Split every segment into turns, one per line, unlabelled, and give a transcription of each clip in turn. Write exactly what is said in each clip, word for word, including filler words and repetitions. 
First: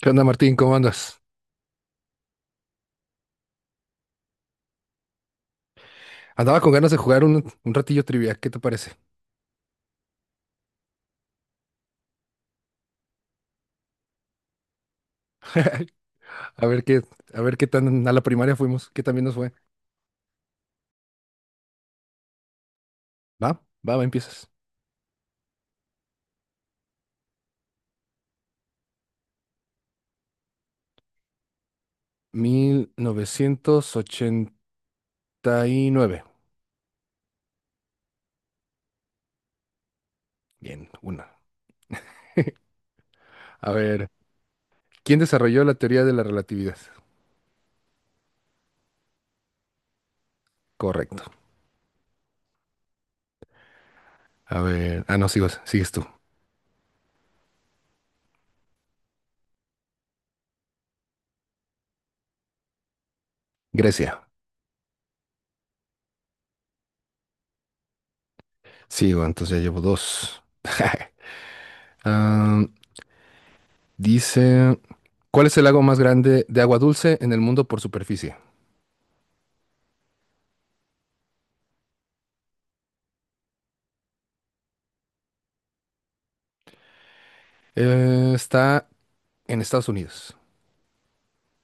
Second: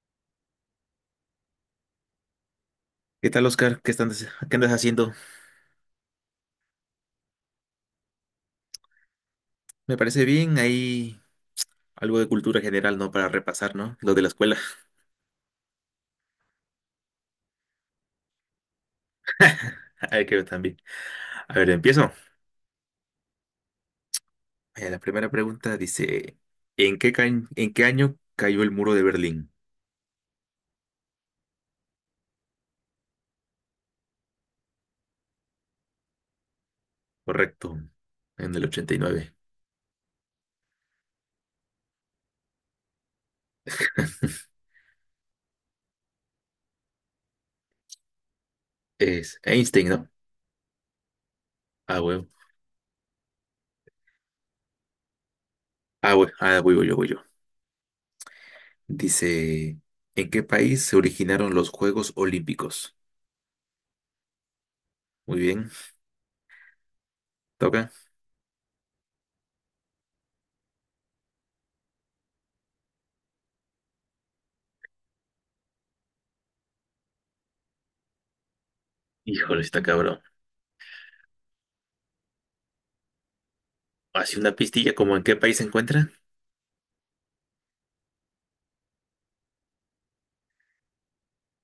¿Qué onda, Martín? ¿Cómo andas?
¿Qué tal, Oscar? ¿Qué están- ¿qué andas haciendo?
Andaba con ganas de jugar un, un ratillo trivia. ¿Qué te parece?
Me parece bien, hay algo de cultura general, ¿no? Para repasar, ¿no? Lo de la escuela.
A ver qué, a ver qué tan a la primaria fuimos, qué también nos fue.
Hay que ver también. A ver, empiezo.
Va, va, va, empiezas.
Eh, la primera pregunta dice, ¿en qué, ca- ¿en qué año cayó el muro de Berlín?
Mil novecientos ochenta y nueve.
Correcto, en el ochenta y nueve.
Bien, una. A ver, ¿quién desarrolló la teoría de la relatividad?
Es Einstein, ¿no?
Correcto.
Ah, bueno.
A ver, ah, no, sigo, sigues tú.
Ah, bueno. Ah, voy, voy yo, voy yo. Dice, ¿en qué país se originaron los Juegos Olímpicos?
Grecia.
Muy bien, toca.
Sigo, entonces ya llevo dos. Ah, dice, ¿cuál es el lago más grande de agua dulce en el mundo por superficie?
Híjole, está cabrón. Así una pistilla, ¿como en qué país se encuentra?
Eh, está en Estados Unidos.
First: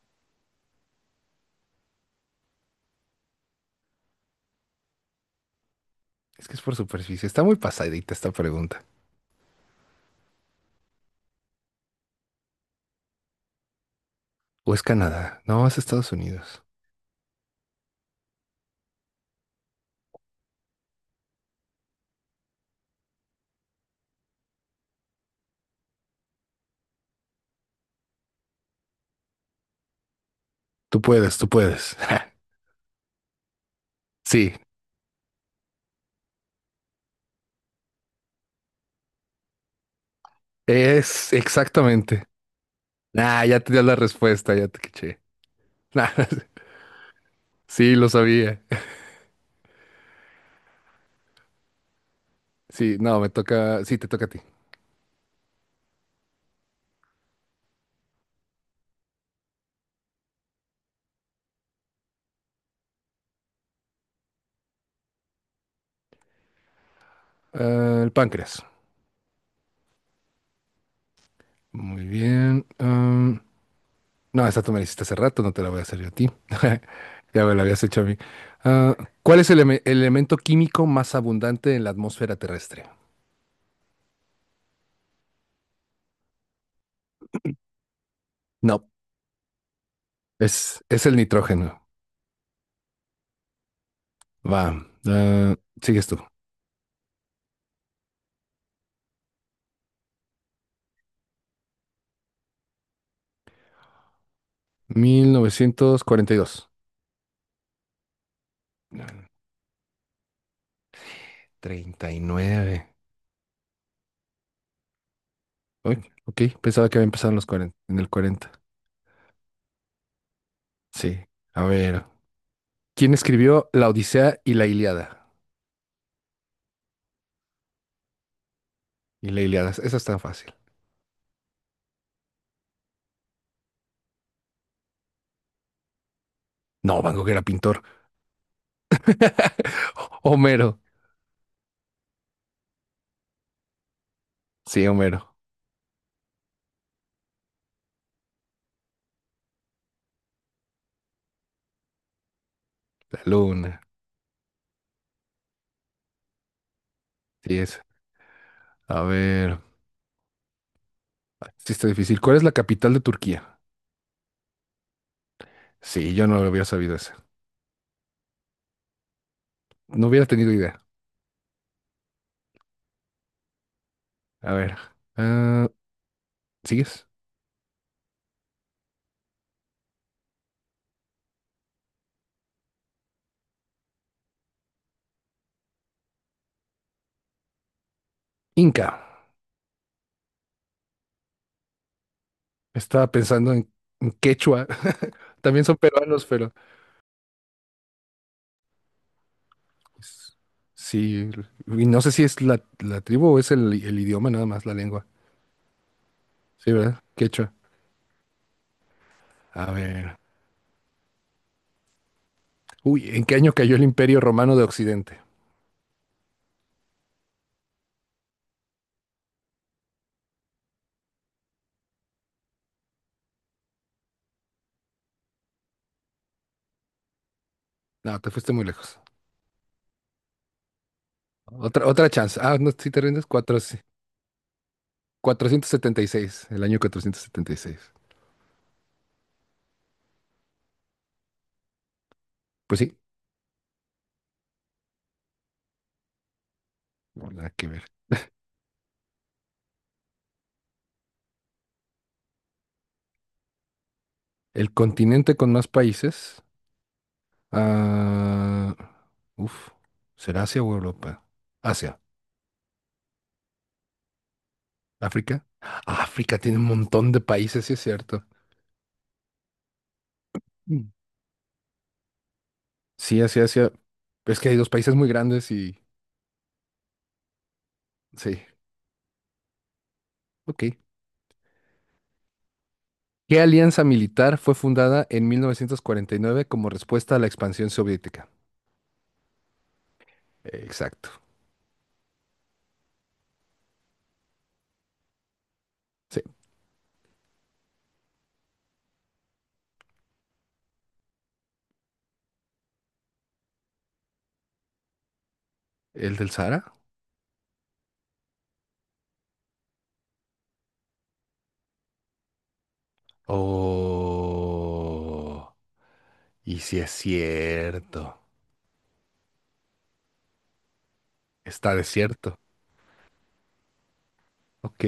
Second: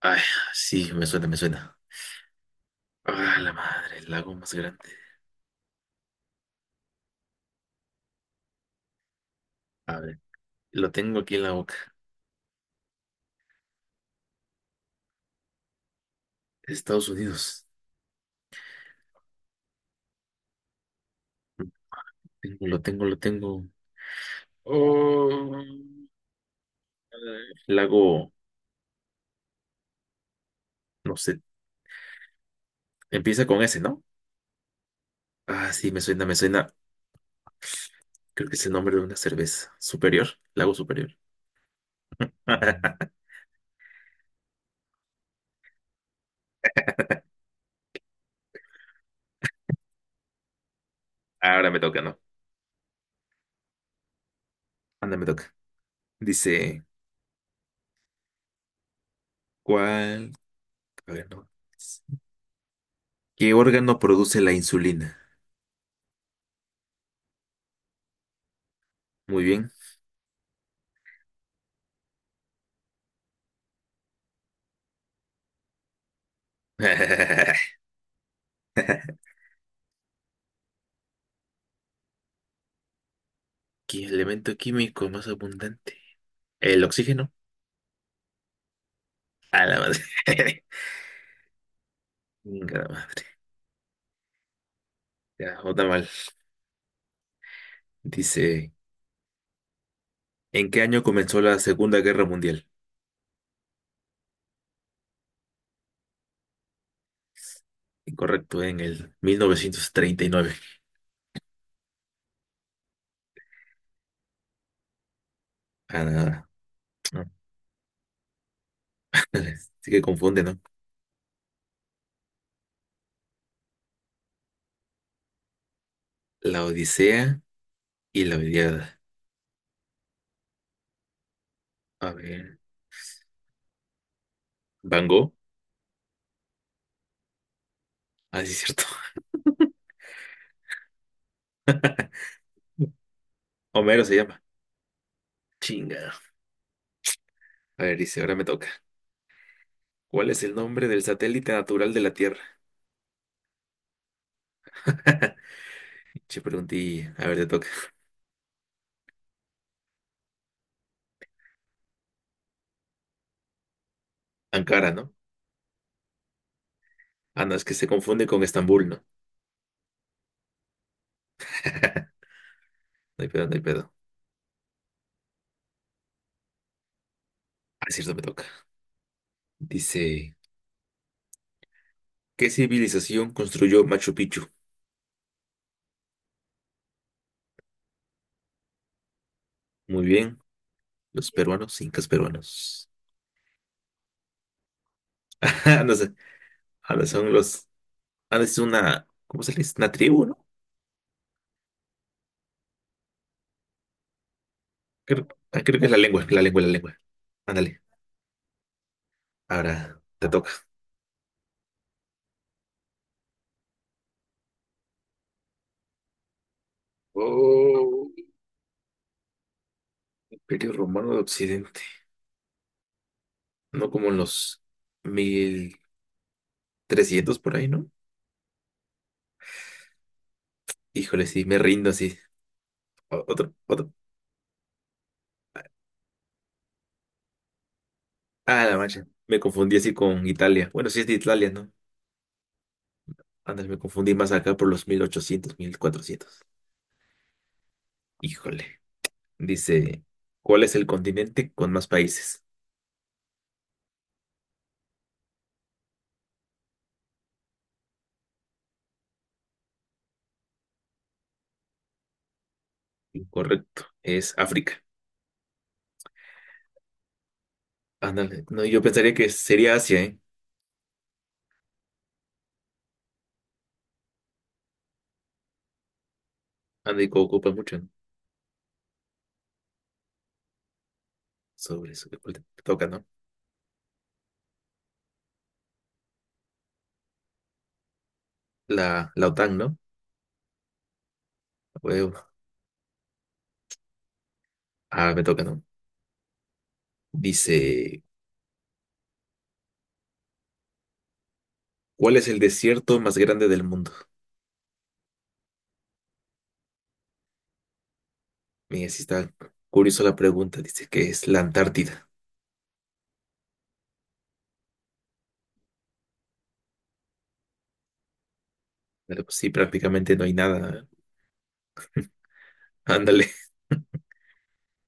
Ay, sí, me suena, me suena. Ah, la madre, el lago más grande.
Es que es por superficie. Está muy pasadita esta pregunta.
A ver, lo tengo aquí en la boca.
¿O es Canadá? No, es Estados Unidos.
Estados Unidos. Tengo- Lo tengo, lo tengo. Oh, eh, lago,
Tú
no
puedes,
sé.
tú puedes.
Empieza con S, ¿no?
Sí,
Ah, sí, me suena, me suena. Creo que es el nombre de una cerveza. Superior, lago superior.
es exactamente. Nah, ya te dio la respuesta, ya te caché. Nah, sí, lo sabía.
Ahora me toca, ¿no?
Sí, no, me toca. Sí, te toca a ti.
Anda, me toca. Dice, ¿cuál? A ver, no. ¿Qué órgano produce la insulina?
Ah, el páncreas.
Muy bien.
Muy bien. Ah, no, esta tú me la hiciste hace rato, no te la voy a hacer yo a ti. Ya me la habías hecho a mí. Ah, ¿cuál es el, eme- el elemento químico más abundante en la atmósfera terrestre?
¿Qué elemento químico más abundante? El oxígeno.
No,
A la madre.
Es, es el nitrógeno.
Venga, la madre.
Va. ah,
Ya, otra
sigues
mal.
tú.
Dice, ¿en qué año comenzó la Segunda Guerra Mundial?
mil novecientos cuarenta y dos.
Incorrecto, en el mil novecientos treinta y nueve.
treinta y nueve.
Ah,
Uy,
nada.
ok, pensaba que había
No.
empezado en los cuarenta, en el cuarenta.
Sí que confunde, ¿no?
Sí. A ver. ¿Quién escribió La Odisea y la Ilíada?
La Odisea y la Iliada.
Y la Ilíada, esa es tan fácil.
A ver. ¿Van Gogh?
No, Van Gogh era pintor.
Ah, sí, es cierto.
Homero.
Homero se llama.
Sí, Homero.
Chinga. A ver, dice, ahora me toca. ¿Cuál es el nombre del satélite natural de la Tierra?
La luna.
Che, pregunté. A ver, te
Sí,
toca.
es. A ver. Sí, está difícil. ¿Cuál es la capital de Turquía?
Ankara, ¿no?
Sí, yo no lo hubiera sabido esa.
Ah, no, es que se confunde con Estambul, ¿no?
No hubiera tenido idea.
No hay pedo, no hay pedo.
A ver. ah, ¿sigues?
Ah, es cierto, me toca. Dice, ¿qué civilización construyó Machu Picchu?
Inca.
Muy bien, los peruanos, incas peruanos.
Estaba pensando en, en quechua. También son
No sé,
peruanos, pero
ahora son los... Ah, es una... ¿Cómo se le dice? Una tribu,
pues,
¿no?
sí. Y no sé si es la, la tribu o es el, el idioma nada más, la lengua.
Creo, ah, creo que es la lengua, la lengua, la
Sí,
lengua.
¿verdad? Quechua.
Ándale,
A
ahora
ver.
te toca.
Uy, ¿en qué año cayó el Imperio Romano de Occidente?
Oh, Imperio Romano de Occidente. No, como en los mil trescientos por ahí, ¿no?
No, te fuiste muy lejos.
Híjole, sí, me
Otra,
rindo
otra
así.
chance. Ah, no, si te
O-
rindes,
Otro,
Cuatro- sí.
otro.
Cuatrocientos setenta y seis, el año cuatrocientos setenta y seis.
Ah, la mancha. Me confundí así con Italia. Bueno, sí es de Italia, ¿no?
Pues sí,
Antes me confundí más acá por los mil ochocientos mil cuatrocientos.
no nada que ver.
Híjole. Dice, ¿cuál es el continente con más países?
El continente con más países. Ah, uf, ¿será Asia o Europa? Asia.
Incorrecto, es África.
¿África? África tiene un montón de países, sí es cierto.
Ándale, no, yo pensaría que sería Asia, ¿eh?
Mm. Sí, Asia, Asia. Es que hay dos países muy grandes y...
Ándale, que ocupa mucho, ¿no?
Sí, ok.
Sobre eso, me toca, ¿no?
¿Qué alianza militar fue fundada en mil novecientos cuarenta y nueve como respuesta a la expansión soviética?
La, la O T A N, ¿no?
Exacto.
Huevo. Ah, me toca, ¿no?
Sí.
Dice, ¿cuál es el desierto más grande del mundo?
¿El del Sahara?
Mira, sí está curiosa la pregunta, dice que es la Antártida.
Oh. Y sí es cierto.
Pero pues sí, prácticamente no hay nada, ¿eh?
Está desierto.
Ándale.
Ok.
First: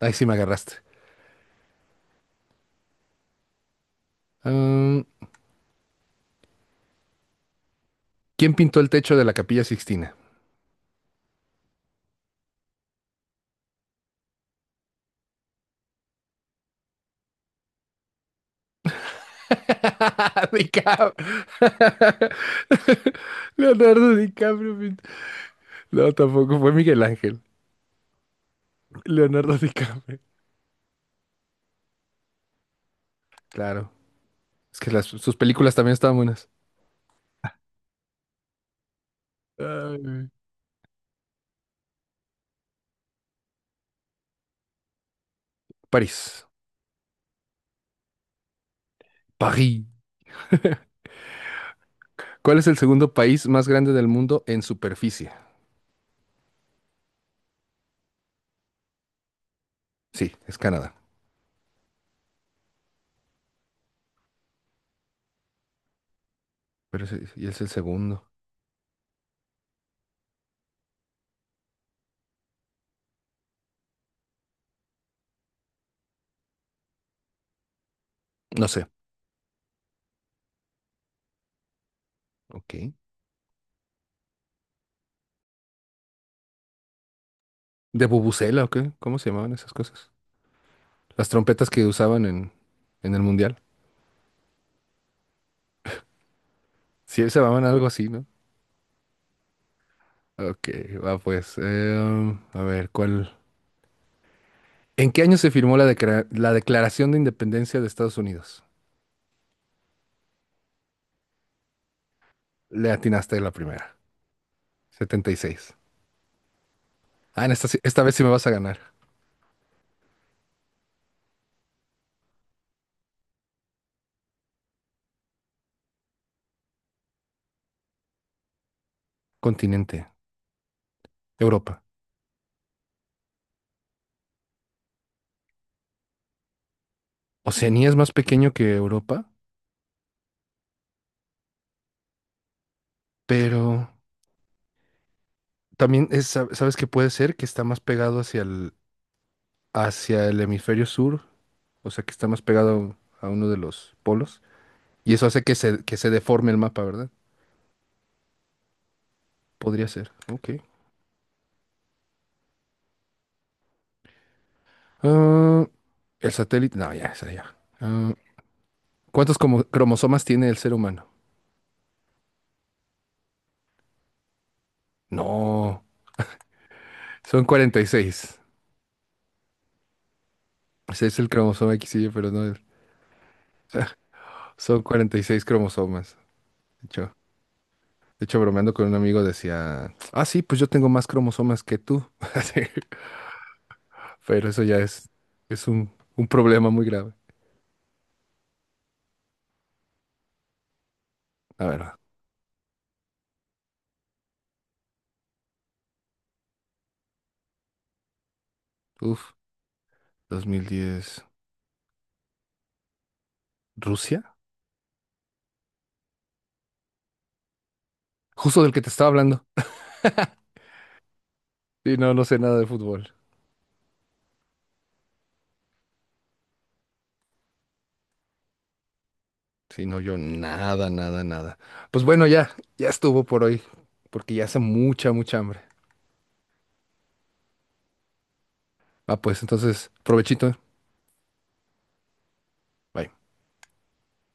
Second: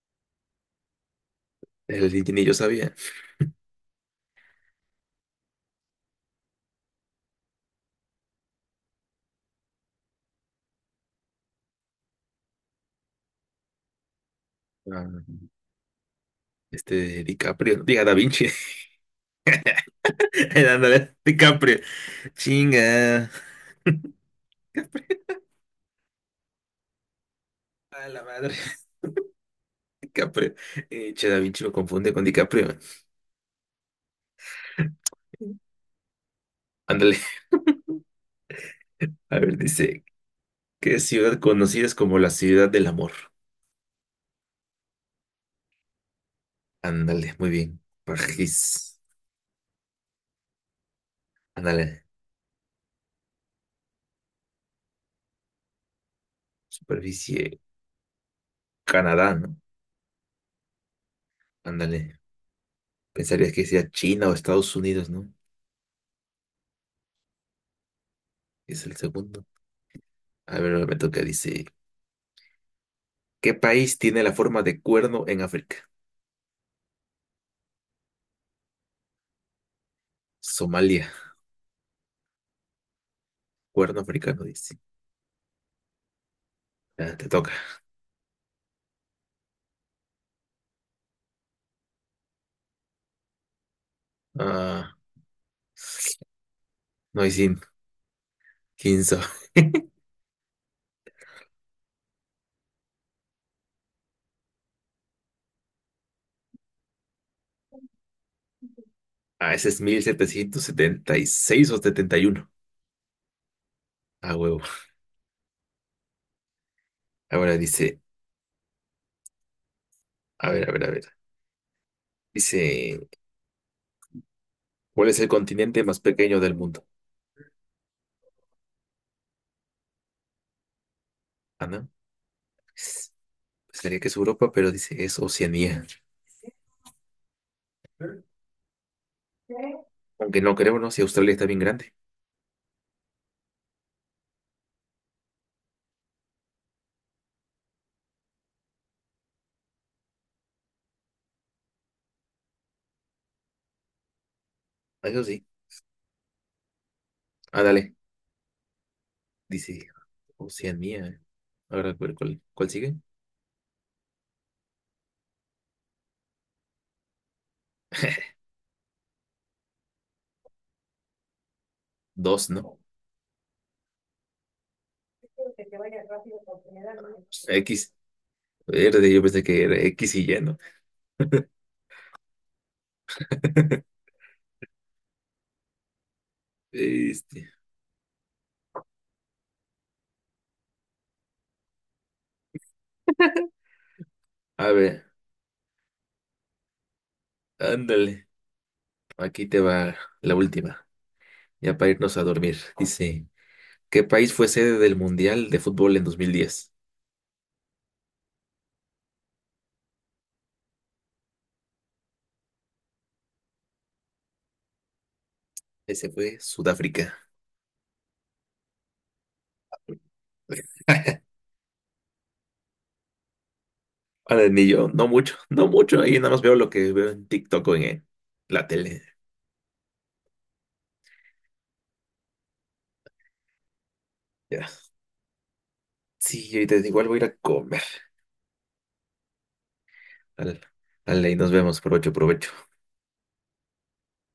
Ahí sí me agarraste.
El ni yo sabía.
Mm, ¿quién pintó el techo de la Capilla Sixtina?
Ah. Este, DiCaprio. Diga, Da Vinci. Ándale,
DiCap-
DiCaprio. Chinga.
Leonardo DiCaprio. mi- No, tampoco fue Miguel Ángel.
A la madre.
Leonardo DiCaprio.
DiCaprio. Eh, che, Da Vinci lo confunde con DiCaprio.
Claro. Es que las- sus películas también estaban buenas.
Ándale. A ver,
Ay,
dice,
güey.
¿qué ciudad conocida es como la ciudad del amor?
París.
Ándale, muy bien. París.
París.
Ándale.
¿Cuál es el segundo país más grande del mundo en superficie?
Superficie. Canadá, ¿no?
Sí, es Canadá.
Ándale. Pensarías que sea China o Estados Unidos, ¿no?
Pero es, y es el segundo.
Es el segundo. A ver, ahora me toca. Dice, ¿qué país tiene la forma de cuerno en África?
No sé.
Somalia.
Ok.
Cuerno africano, dice. Ah, te toca.
¿De bubucela o qué? ¿Cómo se llamaban esas cosas? Las trompetas que usaban en, en el mundial.
Ah,
Sí, se
Noisín,
llamaban algo así, ¿no?
quince.
Ok, va pues. eh, a ver, ¿cuál? ¿En qué año se firmó la, decra- la Declaración de Independencia de Estados Unidos?
Ah, ese es mil setecientos setenta y seis o setenta y uno.
Le atinaste la primera.
Ah, huevo.
Setenta y seis. Ah, en
Ahora
esta, sí-
dice,
esta vez sí me vas a ganar.
a ver, a ver, a ver. Dice, ¿cuál es el continente más pequeño del mundo?
Continente,
Ah,
Europa.
no. Pensaría que es Europa, pero dice es Oceanía.
Oceanía es más pequeño que Europa,
Aunque no creo, ¿no? Si Australia está bien grande.
pero también es, sab- sabes que puede ser que está más pegado hacia el, hacia el hemisferio sur, o sea que está más pegado a uno de los polos,
Ah,
y
eso
eso hace
sí.
que se, que se deforme el mapa, ¿verdad?
Ah, dale. Dice
Podría ser. Ok.
Oceanía. Ahora, ¿cuál, cuál, cuál sigue?
Ah, el satélite. No, ya, esa ya. Ah, ¿cuántos como- cromosomas tiene el ser humano?
Dos, ¿no?
No, son
X.
cuarenta y seis.
Verde, yo pensé que era X y y ¿no?
Ese es el cromosoma X Y, pero no es. Son cuarenta y seis cromosomas. De hecho,
Este,
de hecho, bromeando con un amigo decía, ah, sí, pues yo tengo más cromosomas que tú. Así, pero eso
a
ya
ver,
es, es un, un problema muy grave.
ándale. Aquí te va la última,
A
ya
ver,
para irnos a dormir. Dice, ¿qué país fue sede del Mundial de Fútbol en dos mil diez?
uf, dos mil diez, ¿Rusia?
Ese fue Sudáfrica.
Justo del que te estaba hablando. Y no, no sé nada de fútbol.
Ahora ni yo, no mucho, no mucho. Ahí nada más veo lo que veo en TikTok o en eh, la tele.
Sí, no, yo nada, nada, nada. Pues bueno, ya, ya estuvo por hoy, porque ya hace
Ya.
mucha, mucha hambre.
Sí, ahorita igual voy a ir a comer.
Ah, pues entonces, provechito.
Dale, dale, y nos vemos. Provecho, provecho.
Bye.